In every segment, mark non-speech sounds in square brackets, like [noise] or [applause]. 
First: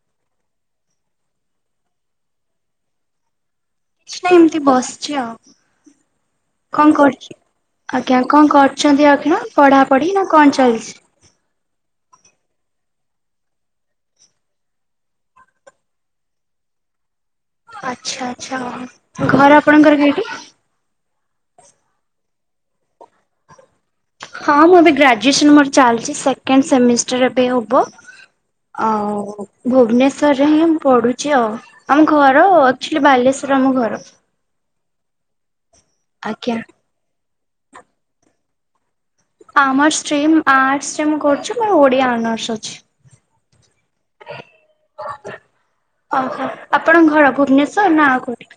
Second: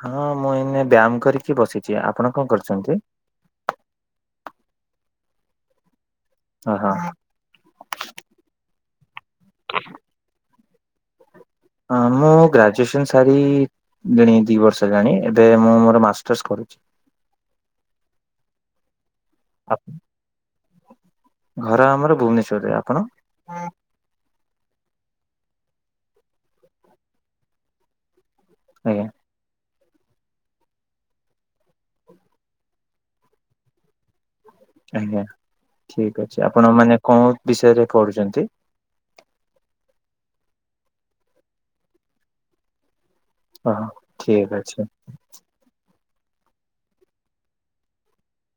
ହଁ ମୁଁ ଏଇନେ ବ୍ୟାମ୍ କରିକି ବସିଚି। ଆପଣ କଁ କରଚନ୍ତି? ଛି ନାଁ ଏମତି ବସଛି ଆଉ। କଁ ଓହୋ କରୁଚ୍ ଆଜ୍ଞା କଁ କରୁଛନ୍ତି ଆପଣ ପଢ଼ାପଢ଼ି ନାଁ କଣ ଚାଲିଚି? [inaudible] ହଁ ମୁଁ ଗ୍ରାଜୁଏସନ୍ ସାରିଲିଣି ଦି ବର୍ଷ ହେଲାଉ ଏବେ ମୁଁ ମୋର ମାଷ୍ଟର୍ସ କରୁଚି। [inaudible] ଆଚ୍ଛା ଆଚ୍ଛା ଘର ଆପଣଙ୍କର କେଇଟି? ଘର ଆମର ଭୁବନେଶ୍ଵରରେ। ଆପଣ? ହଁ ମୁଁ ଏବେ ଗ୍ରାଜୁଏସନ୍ ମୋର ଚାଲଚି ସେକେଣ୍ଡ୍ ସେମିଷ୍ଟର୍ ଏବେ ହବ। ଆଜ୍ଞା ଆଉ ଭୁବନେଶ୍ବରରେ ହିଁ ମୁ ପଢୁ଼ଚି ଆଉ। ଆମ ଘର ଆକ୍ଚୁଲି ବାଲେଶ୍ଵର ଆମ ଘର। ଆଜ୍ଞା ଠିକ ଅଛି ଆଜ୍ଞା ଆପଣ ମାନେ କଁ ବିଷୟରେ ପଢ଼ୁଚନ୍ତି? ଆମ ଷ୍ଟ୍ରିମ୍ ଆର୍ଟସ୍ ରେ ମୁଁ କରୁଚି ମୋର ଓଡ଼ିଆ ଆନର୍ସ ଅଛି। ଅହ ଠିକ ଅଛି। ଅହୋ ଆପଣଙ୍କ ଘର ଭୁବନେଶ୍ଵର ନାଁ ଆଉ କୋଉଠି?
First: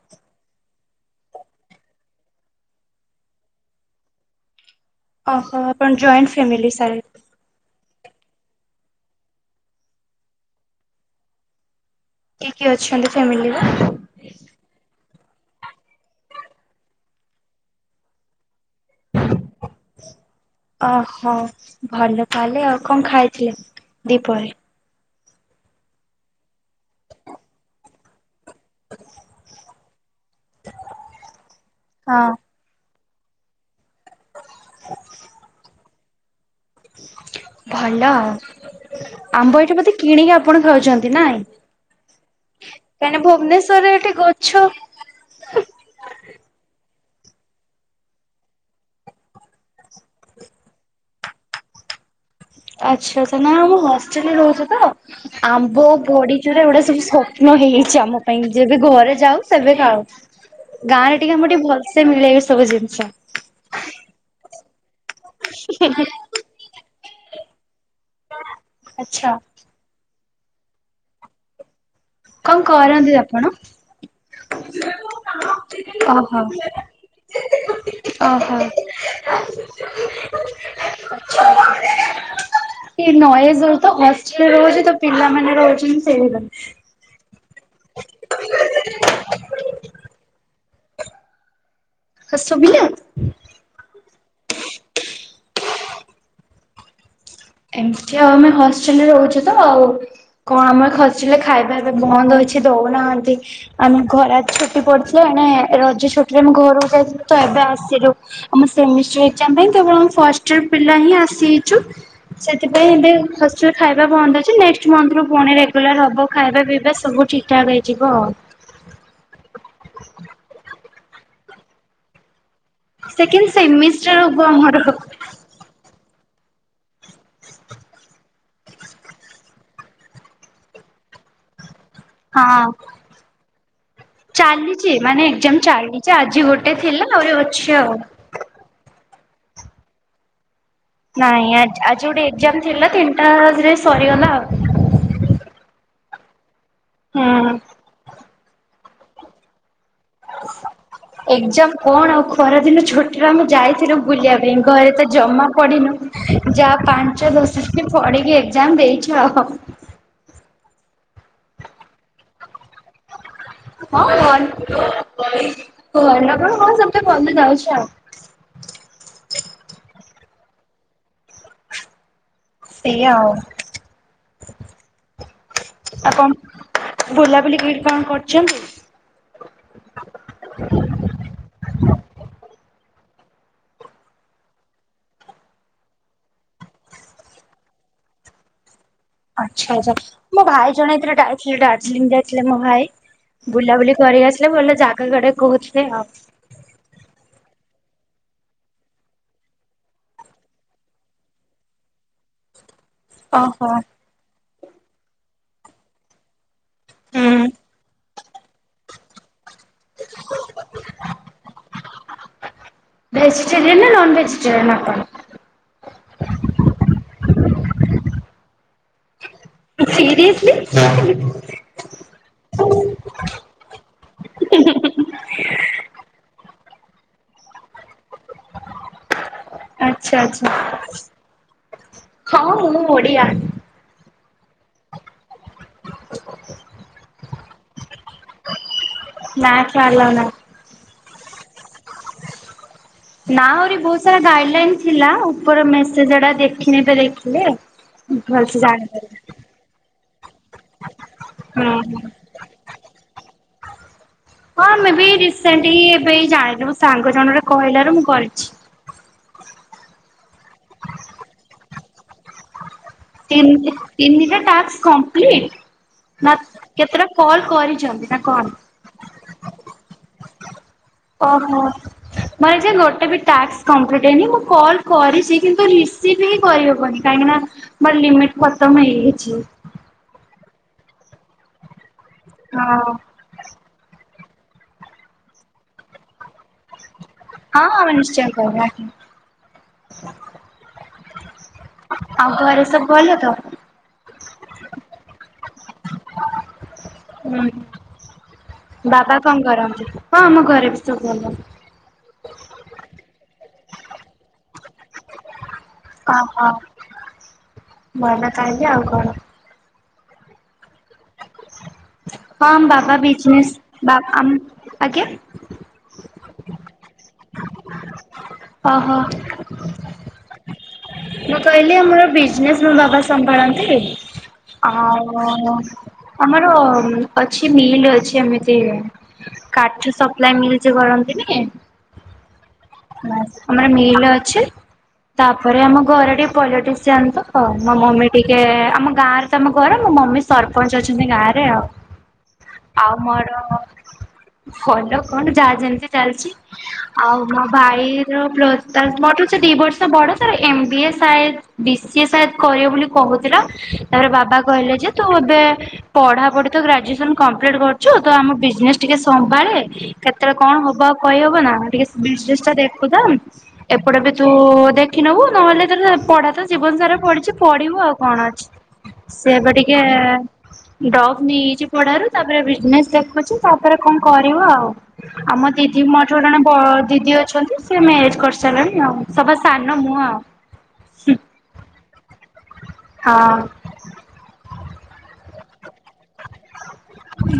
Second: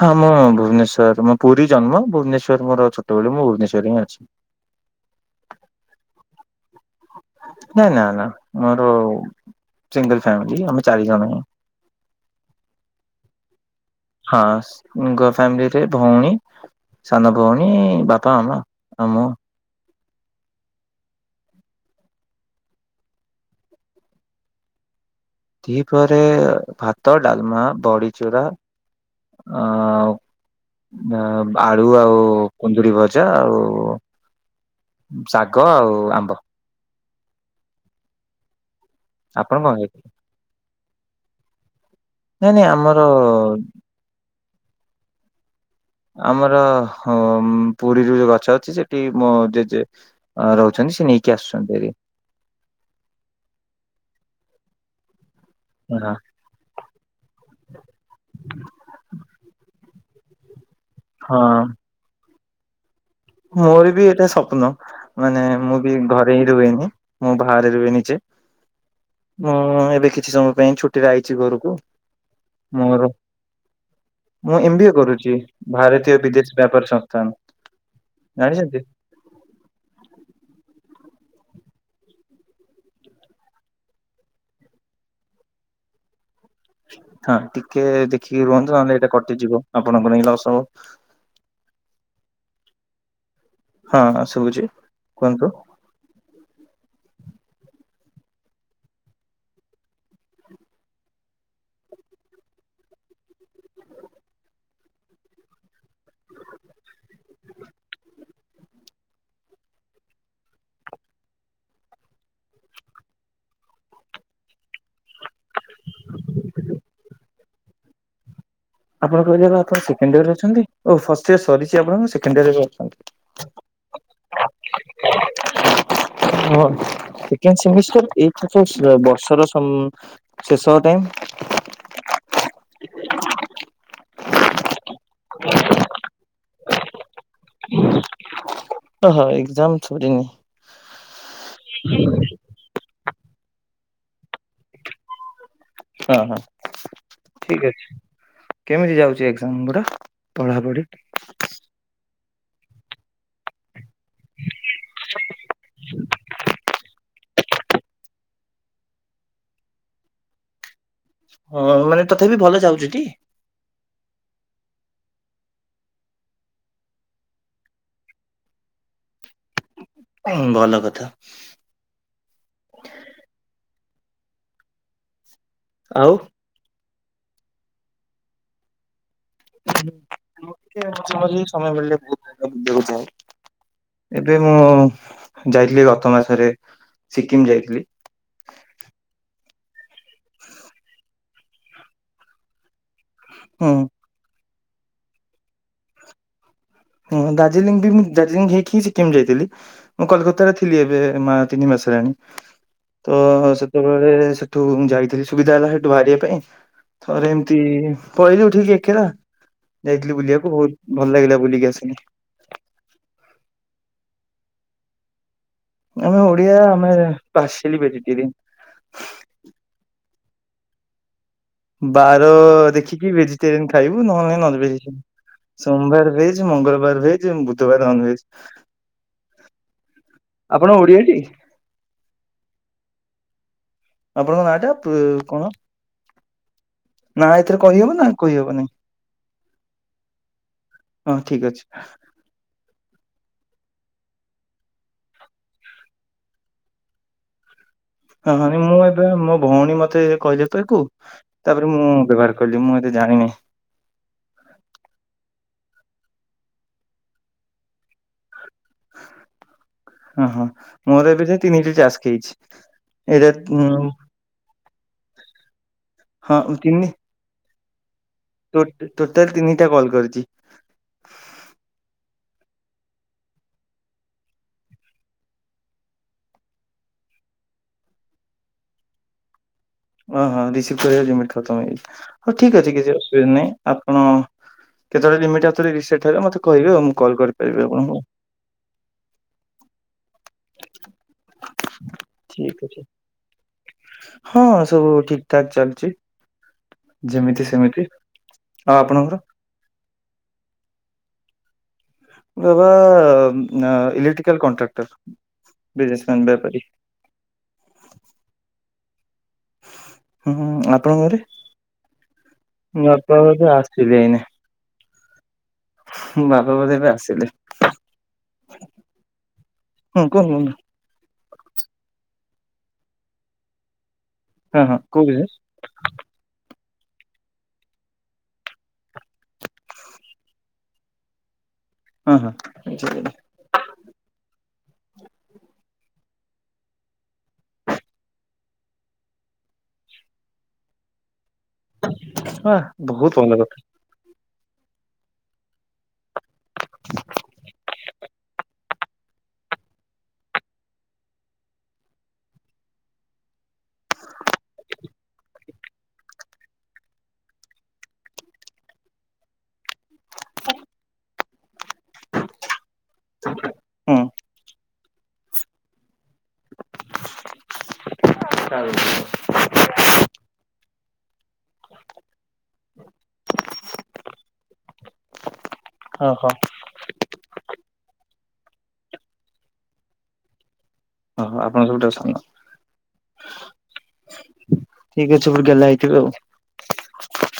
ହଁ ମୁଁ ଭୁବନେଶ୍ଵର ମୁଁ ପୁରୀ ଜନ୍ମ ଭୁବନେଶ୍ୱର ମୋର ଛୋଟ ବେଳୁ ମୁଁ ଭୁବନେଶ୍ୱରରେ ହିଁ ଅଛି। ହଁ ଅହ ଆପଣ ଜଏଣ୍ଟ୍ ଫ୍ୟାମିିଲ ସାଏଦ୍। ଏ ନାଁ ନାଁ ମୋର ସିଙ୍ଗିଲ୍ ଫ୍ୟାମିଲି ଆମେ ଚାରି ଜଣ । କିଏ କିଏ ଅଛନ୍ତି ଫ୍ୟାମିଲିରେ? ହଁ ସ୍ ଗ ଫ୍ୟାମିଲିରେ ଭଉଣୀ ସାନ ଭୋଉଣୀ ବାପ ମାମା ଆଉ ମୁଁ। [inaudible] ଅହ ଭଲ ତାହେଲେ, ଆଉ କଁ ଖାଇଥିଲେ ଦିପହରେ? ଦିହିପହରେ ଭାତ ଡାଲମା ବଡ଼ି ଚୁରା ଆ ହ ଦା ଆଳୁ ଆଉ ହଁ। କୁନ୍ଦୁରି ଭଜା ଆଉ ଶାଗ ଆଉ ଆମ୍ବ ଭଲ ଆପଣ ଆମ୍ବ କଣ ଏଇଠୁ ବୋଧେ ଖାଇଥିଲେ? କିଣିକି ଆପଣ ଖାଉଛନ୍ତି ନାଇଁ? ନାଇଁ ନାଇଁ ଆମର କାଇଁ ନା ଭୁବନେଶ୍ଵରରେ ଏଠି ଗଛ ହୁଁ ଆମର ହମ୍ ପୁରୀରୁ ଯୋଉ ଗଛ ଅଛି ସେଠି ମୋ ଜେଜେ ରହୁଛନ୍ ସେ ନେଇକି ଆସୁଚନ୍ତି ଏରି। ଆଚ୍ଛା ତା ନାଁ ମୁଁ ହଷ୍ଟେଲରେ ରୋଉଚି ତ ଆମ୍ବ ବଡ଼ି ଚୁରା ଏଉଡ଼ା ସବୁ ସପ୍ନ ହେଇଯାଇଚି ଆମ ପାଇଁ ଯେବେ ଘରେ ଯାଉ ସେବେ ଖାଉ। ଗାଁରେ ଟିକେ ହଁ ଆମୁ ଟିକେ ଭଲସେ ମିଳେ ଏ ସବୁ ଜିନିଷ। ମୋର ବି ଏଇଟା ସପ୍ନ ମାନେ ମୁଁ ବି ଘରେ ହିଁ ରୁହେନି ମୁଁ ବାହାରେ ରୁହେ ନି ଜେ ଆଚ୍ଛା। ମୁଁ ଏବେ କିଛି ସମୟ ପାଇଁ ଛୁଟିରେ ଆଇଚି ଘରୁକୁ। କଁ କରନ୍ତି ଆପଣ? ମୁଁ ଏମ୍ ବି ଏ କରୁଚି ଭାରତୀୟ ଓହୋ ବିଦେଶ ବ୍ୟାପାର ସଂସ୍ଥାନ୍। ଓହୋ ଆଛା, ଏ ନଏଜରେ ତ ହଷ୍ଟେଲରେ ରହୁଛି ତ ପିଲାମାନେ ରହୁଛନ୍ତି ସେଇ ହଁ ଟିକେ ଦେଖିକି ରୁହନ୍ତୁ ନହେଲେ ଏଇଟା କଟିଯିବ ଆପଣଙ୍କୁ ନେଇ ଅସବ ତ ଶୁଭିଲା। ହ ଏମତି ଆଉ ଆମେ ହଷ୍ଟେଲରେ ରହୁଛୁ ତ ଆଉ କଣ ଆମର ହଷ୍ଟେଲରେ ଖାଇବାଏବେ ବନ୍ଦ ହେ କିଛି ଦଉନାହାନ୍ତି ଆମେ ଖରା ଛୁଟି ପଡିଥିଲା ଏଣେ ରଜ ଛୁଟିରେ ଆମେ ଘରକୁ ଯାଇଥିଲୁ ଏବେ ଆସିଲୁ ଆମେ ସେମିଷ୍ଟାର ଏକ୍ଜାମ ପାଇଁ କେବଳ ଆମେ ଫାଷ୍ଟୟର ପିଲାହିଁ ଆସିଚୁ। ସେଥିପାଇଁ ଏବେ ଫାଷ୍ଟ ୟର ପିଲା ଖାଇବା ବନ୍ଦ ଅଛି ନେଷ୍ଟ ମନ୍ଥରୁ ପୁଣି ରେଗୁଲାର ହବ ଖାଇବା ପିଇବା ସବୁ ଠିକ ଠାକ ହେଇଯିବ ଆଉ ଆପଣ କହିଲେ ବା ଆପଣ ସେକେଣ୍ଡ ଇୟରରେ ଅଛନ୍ତି ଓ ଫାଷ୍ଟୟର ସରିଛି ଆପଣ ସେକେଣ୍ଡ ଇୟର ସେକେଣ୍ଡ ସେମିଷ୍ଟାର ହବ ଆମର। ହଁ, ସେକେଣ୍ଡ ସେମିଷ୍ଟାର ଏଇ ବର୍ଷର ଶେଷ ଟାଇମ। ହଁ ଅଁ, ଚାଲିଛି ମାନେ ଏକ୍ଜାମ ଚାଲିଛି ଆଜି ଗୋଟେ ଥିଲା ଆହୁରି ଅଛି ଆଉ। ଓ ହ ଏକ୍ଜାମ ସରିିନି। ନାଇଁ ଆଜି ଗୋଟେ ଏକ୍ଜାମ ଥିଲା ତିନିଟାଜିରେ ସରିଗଲା ଆଉ। ହଁ ହଁ ହୁଁ। ଠିକ ଅଛି କେମିତି ଯାଉଛି ଏକ୍ଜାମ ଗୁଡା। ପଢାପଢି ଏକ୍ଜାମ କଣ ଆଉ ପରଦିନ ଛୁଟିରେ ଆମେ ଯାଇଥିଲୁ ବୁଲିବା ପାଇଁ ଘରେ ତ ଜମା ପଢ଼ିନୁ ଯାହା ପାଞ୍ଚ ପଢିକି ଏକ୍ଜାମ ଦେଇଛୁ ଆଉ। [inaudible] ହଁ ମାନେ ତଥାପି ଭଲ ଯାଉଚ ଟି? ହଁ କର ନକର ସେମିତି ଭଲରେ ଯାଉଚି ଆଉ ହଁ [inaudible] ହ ଭଲ କଥା, ସେଇଆ ଆଉ ଆଉ ଆପଣ ବୁଲାବୁଲି କି କଣ କରୁଛନ୍ତି? ମଝି ମଝିରେ ସମୟ ମିଳିଲେ ବୁଲିବାକୁ ଯାଏ। ଏବେ ମୁଁ ଯାଇଥିଲି ଗତ ମାସରେ। ସିକିମ ଯାଇଥିଲି। ଆଚ୍ଛା ଆଚ୍ଛା ମୋ ଭାଇ ଜଣେଇଥିଲେ ଯାଇଥିଲେ ଡାର୍ଜିଲିଂ ଯାଇଥିଲେ ମୋ ଭାଇ। ହୁଁ ବୁଲାବୁଲି କରି ଆସିଲେ ଭଲ ଜାଗା କୁଆଡେ କହୁଥିଲେ ଆଉ। ହଁ ଦାର୍ଜିଲିଂ ବି ମୁଁ ଦାର୍ଜିଲିଂ ହେଇକି ହିଁ ସିକିମ୍ ଯାଇଥିଲି ମୁଁ କଲକାତ ଥିଲି ଏବେ ମା ତିନି ମାସ। ଆସିଲାଣି ତ ଓହୋ ସେତେବେଳେ ସେଠୁ ଯାଇଥିଲି। ସୁବିଧା ହେଲା ସେଇଠୁ ବାହାରିବା ପାଇଁ ଥରେ ହୁଁ। ଏମିତି ପଳେଇଲି ଉଠିକି ଏକେଲା। ଯାଇଥିଲି ବୁଲିବାକୁ ବହୁତ ଭଲ ଲାଗିଲା ବୁଲିକି ଆସିଲି। ଭେଜିଟେରିୟାନ ନା ନନ୍ ଭେଜିଟେରିୟାନ ଆପଣ,? ଆମେ ଓଡିଆ ଆମେ ପାସିଲି ଭେଜିଟେରିଆନ, । ସିରିଏସ୍ଲି, ବାର ଦେଖିକି ଭେଜିଟେରିୟନ ଖାଇବୁ ନହେଲେ ନନ ଭେଜିଟେରି ସୋମବାର ଭେଜ ମଙ୍ଗଳବାର ଭେଜ ବୁଧବାର ନନ ଭେଜ। ଆଛା ଆଛା ହଁ ମୁଁ ଓଡିଆ, ଆପଣଙ୍କ ନାଟା କଣ? ନା ଏଥିରେ କହିହବ ନା କହିହବନି? ନା ଫାଁ ଆଲାଉ ନାହିଁ। ହଁ ଠିକ ଅଛି। ନା ଆହୁରି ବହୁତ ସାରା ଗାଇଡ ଲାଇନ୍ ଥିଲା ଉପର ମେସେଜଡା ଦେଖିନିତ ଦେଖିଲେ। ହଁ ହ ଭଲସେ ମୁଁ ଏବେ ଜାଣିପାରିବି ମୋ ଭଉଣୀ ମତେ କହିିଲ ତ କ ହୁଁ ତାପରେ ମୁଁ ହୁଁ ବ୍ୟବହାର କଲିି ମୁଁ ଏତେ ଜାଣିନି ହଁ ମୁ ବି ରିସେଣ୍ଟ ହ ଏବେ ଜାଣିଲୁ ସାଙ୍ଗ ଜଣ ର କହିଲାରୁ ମୁଁ କରିଛି ହ ହଁ ମୋର ଏବେ ତିନିଟି ଚାଷ ଖଛି ତିନିଟା ଟା କପ୍ଟ ନା ହଁ ତିନି କେତେଟା କଲ କରି ଟୋ ଟୋଟା ତିନିଟା କଲ କରୁଛି ଓହୋ ମୋର ଏ ଗୋଟେ ବି ଟାକ୍ କମ୍ପ୍ଲିଟ୍ ହେଇନି ମୁଁ କଲ୍ କରିଛି କିନ୍ତୁ ରିସିଭ୍ ହିଁ କରିହବନି କାହିଁକି ନା ମର ଲିମିଟ ଖତମ ହେଇଯାଇଛି ଓହଁ ରିସିଭ କରିବାମି ଖମ ହେଇଯାଇଛି ହଉ ଠିକ୍ ଅଛି କିଛି ହଁ ଅସୁବିଧା ନାହିଁ ଆପଣ କେତେବେଳେ ଲମିଟ୍ଉଥ ରିେଟ ହେିବ ମତେହିବେ ଆ ମୁଁ କଲ୍ କରିପାରିବି ହଁ ଆମେ ଆପଣଙ୍କୁ ନିଶ୍ଚୟ କ ଆଉ ଠିକ୍ ଘରେ ଅଛି। ସବୁ ଭଲ ତ ହଁ ସବୁ ଠିକ ଠାକ ଚାଲିଛି ହୁଁ ଯେମିତି ସେମିତି ଆଉ ଆପଣଙ୍କର? ବାବା କଣ କରନ୍ତି ହଁ ମୁମ ଘରେ ବି ଜ ବାବା ଇଲେକ୍ଟ୍ରିକଲ କଣ୍ଟ୍ରାକ୍ଟର ହ ବିଜନେସମ୍ୟାନ ହ ବ୍ୟାପାରୀ ଭଲ କାହିଁକି ଆଉ କଣ ହୁଁ ହୁଁ ଆପଣଙ୍କହରେ ହଁମ ବାବା ବିଜନ ଆସିଲେ ଆ ଆଜ୍ଞା ବାପ ବଧବେ ଆସିଲେ ଓହୋ ହୁଁ କୁହ କୁନ ମୁଁ କହିଲି ମୋର ବିଜନେସ୍ ମୋ ବାବା ସମ୍ଭାଳନ୍ତି ହଁ କୋଉ ଆଉ ବିଷୟ? ଆମର ଅଛି ମିଲ୍ ଅଛି ଏମିତି କାଠ ସପ୍ଲା ମିଲ୍ ଯେ କରନ୍ତିନି ହଁ ହଁ ଆମର ମିଲ ଅଛି ତାପରେ ଆମ ଘରଟି ପଲିଟିସିଆନ୍ ତ ମୋ ମମି ଟିକେ ଆମ ଗାଁରେ ତମ ଘର ମୋ ମମି ସରପଞ୍ଚ ଅଛନ୍ତି ଗାଁରେ ରେ ଆଉ ଆ ଆଉ ବହୁତ ମୋର ଭଲ କଥା ଭଲ କଣ ଯାହା ଯେମିତି ଚାଲିଛି ଆଉ ଫାଇ ପ୍ଲୁ ଦି ବର୍ଷ ବଡ ତ ଏମ ବି ଏ ସ ବି ସିଏ ସ କଢ କରୁଛୁ ତ ଆମ ବିଜନେସ ଟିକେ ସମ୍ଭାଳେ କେତେବେଳେ କଣ ହବ ଆଉ କହିହବ ନା ଟିକେ ଟା ଦେଖୁଥା ଏପଟେ ହୁଁ। ବି ତୁ ଦେଖ ଶଖ ନେବୁ ନହେଲେ ତା ପଢ଼ା ତ ଜୀବନ ସାରା ପଢିଛି ପଢ଼ିବୁ ଆଉ କଣ ଅଛି ସେ ଏବେ ଟିକେ ଡବ ନେଇଯାଇଛି ପଢାରୁ ତାପରେ ବିଜନେସ ଦେଖୁଛି ତାପରେ କଣ କରିବ ଆଉ ଆଉ ମ ତିଠି ମୋ ଛୋ ଓହୋ ଜଣେ ଏ ଅଛନ୍ତି ସେ ମ୍ୟାରେଜ କରିସାରିଲାଣି ଆଉ ସଭା ସାନ ମୁହଁ ଆଉ ଓ ଆପଣ ସବୁ ଟ ସାଙ୍ଗ ହଁ ଠିକ ଅଛି ପୁର ଗଲା ହେଇଥିବେ ଆଉ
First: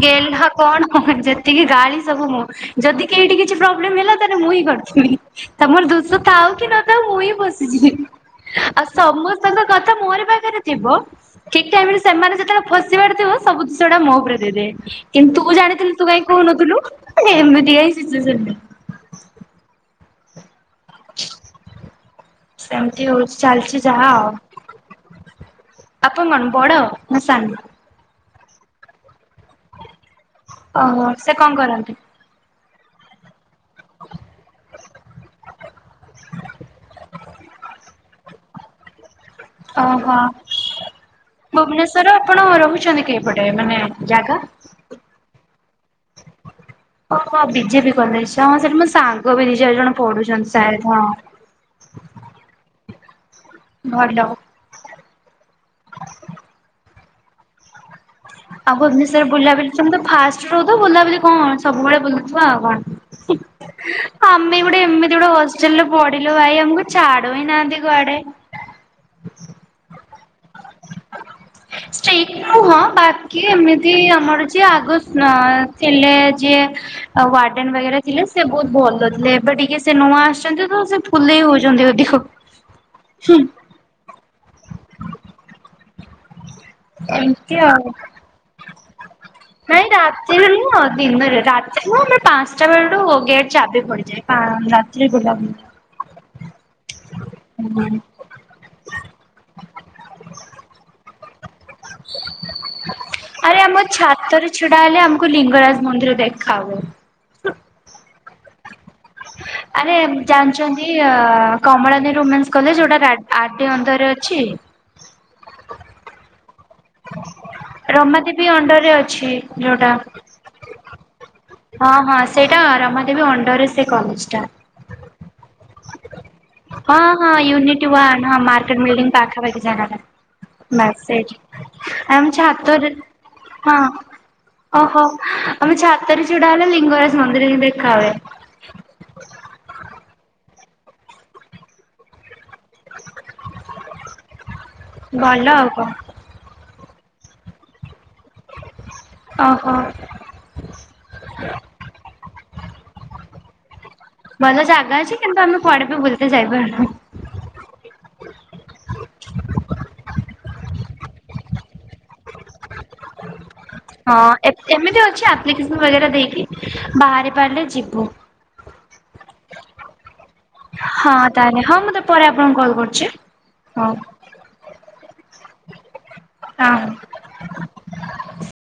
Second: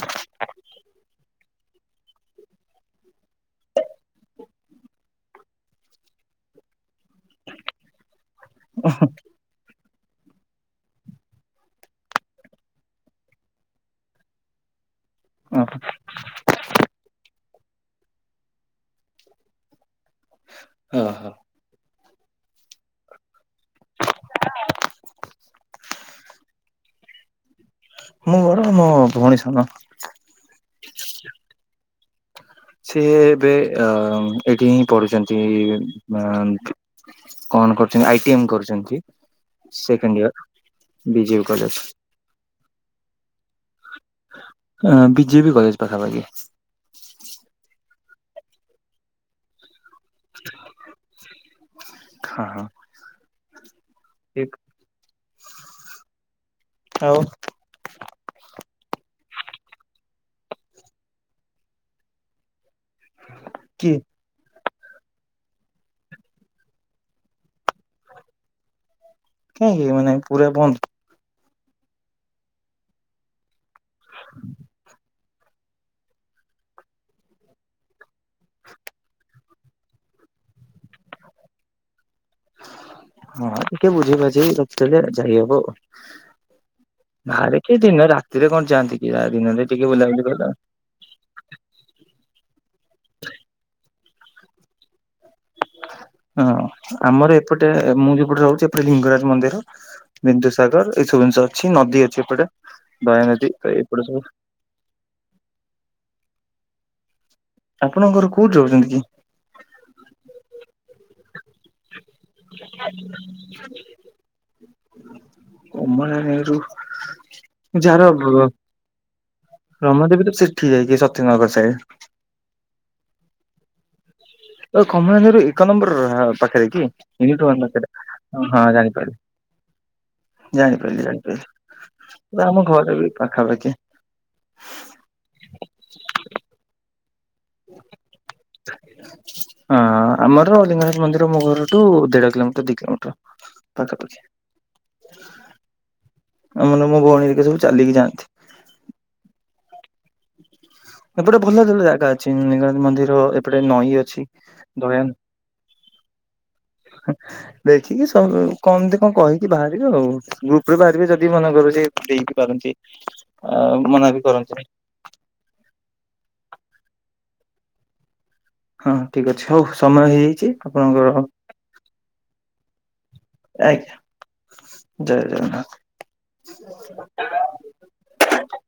ଗଲ କଣ ଯେତିକି ଗାଳି ସବୁ ମୁଁ ଯଦି କେଠି କିଛି ପ୍ରୋବ୍ଲେମ ହେଲା ତାେଲେ ମୁଁ ହିଁ ତାମର ଦୋଷ ଥାଉ କି ନଥାଉ ମୁଁ ହିଁ ବସିଛିି ଆଉ ସମସ୍ତଙ୍କ କଥା ମୋରି ପାଖରେ ଥିବ ଠିକ ଟାଇମ ରେ ସେମାନେ ଯେତେବେଳେ ଫସିବାର ଥିବ ସବୁ ଦିଷ ଟା ମୋ ଉପରେ କିନ୍ତୁ ତୁ ଜାଣିଥିଲୁ ତୁ କାଇହିଁ କହୁନଥିଲୁ ଏମିତି କଁୁ ଓହୋ ସେମିତି ହଉଛି ଚାଲିଛି ଯାହା ଆଉ ଆପଣ କଣ ବଡ ମ ସାନ ଦଣି ସନା ଓହୋ ସେ କଣ କରନ୍ତି ସିଏ ଏବେ ଅ ଏଠି ହିଁ ପଢୁଛନ୍ତି ଟି ମନ୍ କଣ କରୁଛନ୍ତି ଆଇ ଟି ଏମ କରୁଛନ୍ତି? ଓହୋ। Second year? BJP college Bhubaneswar ଆପଣ ରହୁଛନ୍ତି କି ପଟେ ମାନେ ଜାଗା? ଅ ବି ଜେ ବିି କଲେଜ୍ ପାଖା ପାଖି। ଓ ବିଜେପି କଲେଜ ହଁ ସେଠି ମୋ ସାଙ୍ଗ ବି ଦି ଚାରି ଜଣ ପଢୁଚନ୍ତି ସାର୍ ହଁ ହଁ ଭଲ ହଁ ଆଉ ଆଉ ଭୁବନେଶ୍ୱର ବୁଲାବୁଲି ତମେ ଫାଷ୍ଟରୁ ତ ବୁଲାବୁଲି କଣ ସବୁବେଳେ ବୁଲୁଥିବ ଆଉ କଣ। କି ଆମ ଆମ ଗୋଟେ ଏମିତି ଗୋଟେ ହଷ୍ଟେଲରେ ପଢିଲୁ ଭାଇ ଆମକୁ ଛାଡୁ ହି ନାହାନ୍ତି କୁଆଡେ। କାହିଁକି ମାନେ ପୁରା ବନ୍ଦ? ଷ୍ଟ୍ରିଟ୍ ନୁହଁ ବାକି ଏମିତି ଆମର ଯିଏ ଆଗ ନା ଥିଲେ ଯିଏ ୱାର୍ଡେନ ବଗେରା ଥିଲେ ସେ ବହୁତ ଭଲଥିଲେ ବା ଟିକେ ସେ ନୂଆ ଆସିଛନ୍ତି ତ ସେ ଫୁଲେଇ ହଉଛନ୍ତି ଅଧିକ। ହଁ ଟିକେ ବୁଝେଇ ବାଝି ରଖିଦେଲେ ଯାଇହବ ଆଉ। ଏମିତି ହାରେ କେ ଆଉ। ଦିନ ରାତିରେ କଣ ଯାଆନ୍ତି କି ଦିନ ନାଇଁ ରାତିରେ ନୁହଁ ଦିନରେ ରାତିରେ ଆମର ପାଞ୍ଚଟା ବେଳୁ ଗେଟ ଚାବି ପଡିଯାଏ। ହଁ [unintelligible] [inaudible] ହଁ ଆମର ଏପଟେ ମୁଁ ଯୋପଟେ ରହୁଛି ଏପଟେ ଲିଙ୍ଗରାଜ ମନ୍ଦିର ବିନ୍ଦୁସାଗର ସବୁ ଜିନିଷ ଅଛି ନଦୀ ଅଛି ଏପଟେ ଦୟା ନଦୀ ଆରେ ତ ଆମ ଏପଟେ ସବୁ ଛାତରେ ଛିଡା ହେଲେ ଆମକୁ ଲିଙ୍ଗରାଜ ମନ୍ଦିର ଦେଖ ଖା ହୁଏ। ଆପଣଙ୍କର କୋଉଠି ରହୁଛନ୍ତି କି? ଆରେ ଜାଣିଛନ୍ତି ଅ କମଳା ନ ରୋମାସ କଲେ ଯୋଉଟା ଆରଡି ଅଣ୍ଡରରେ ଅଛି? କମଳା ନେହେରୁ ଯାହାର ବୁ ରମାଦେବୀ ର ଅଣ୍ଡରରେ ଅଛି ଯୋଉଟା। ରମାଦେବୀ ତ ସେଠି ଯାଇକି ସ ହଁ ହଁ ସେଇଟା ରମାଦେବୀ ଅଣ୍ଡରରେ ସେ କଲେଜ ଟା। କମଳା ନେହେରୁ ଏକ ନମ୍ବର ପାଖରେ କି ହଁ ହଁ ୟୁନିଟ ୱାନ ପାଖରେ ୟୁନିଟିୱନ୍ ହଁ ମାର୍କେଟ ବିଲ୍ଡିଙ୍ଗ ପାଖାପଖି ଯଣା ଜାଣିପାରିଲି ମେସେଜ ଜାଣିପାରିଲି ଆ ଆମ ଚ୍ଛାତରେ ଘର ବି ପାଖାପାଖି ହଁ ଓହୋ ଆମେ ଛାତରେ ଛିଡା ହେଲେ ଲିଙ୍ଗରା ହଁ ଆମ ଲିଙ୍ଗରାଜ ମନ୍ଦିର ମୁରୁୁ ଦେଢ କିଲୋମିଟ ଦି କିଲୋମିଟର ପାଖାପାଖି ଭଲ ଆଉ କଣ। ଆ ମୋ ଭଉଣୀ ହେତିକା ସବୁ ଚାଲିକି ଯାଆନ୍ତି। ଓହୋ। ଏପଟେ ଭଲ ଭଲ ଜାଗା ଅଛି ଲିଙ୍ଗରାଜ ମନ୍ଦିର ଏପଟେ ନଈ ଅ ଅଛି ଭଲ ଜାଗା ଦୟାନ ଅଛି କିନ୍ତୁ ଆମେ କୁଆଡେ ବି ବୁଲିତେ ଯାଇପାରୁନୁ। ଦେଖ ଠିକ ସ ବ କମତି କଣ କହିକି ବାହାରିବେ ଆଉ ଗ୍ରୁପରେ ବାହାରିବେ ଯଦି ମନେ କର ସେ ଦେଇକି ପାରନ୍ତି ଆ ମନା ବି ହଁ କରନ୍ତିନି ଏମିତି ଅଛି ଆପ୍ଲିକସନ ବାଗେରା ଦେଇକି ବାହାରି ପାରିଲେ ଯିବୁ। ହଁ ଠିକ୍ ଅଛି ହଉ ସମୟ ହେଇଯାଇଛି। ଆପଣଙ୍କର ହଁ ତାହେଲେ ହଁ ମୁଁ ତ ପରେ ଆପଣଙ୍କୁ କଲ୍ କରୁଛି। ହଉ ଆଜ୍ଞା ଜୟ ହଁ। ଜଗନ୍ନାଥ। [inaudible]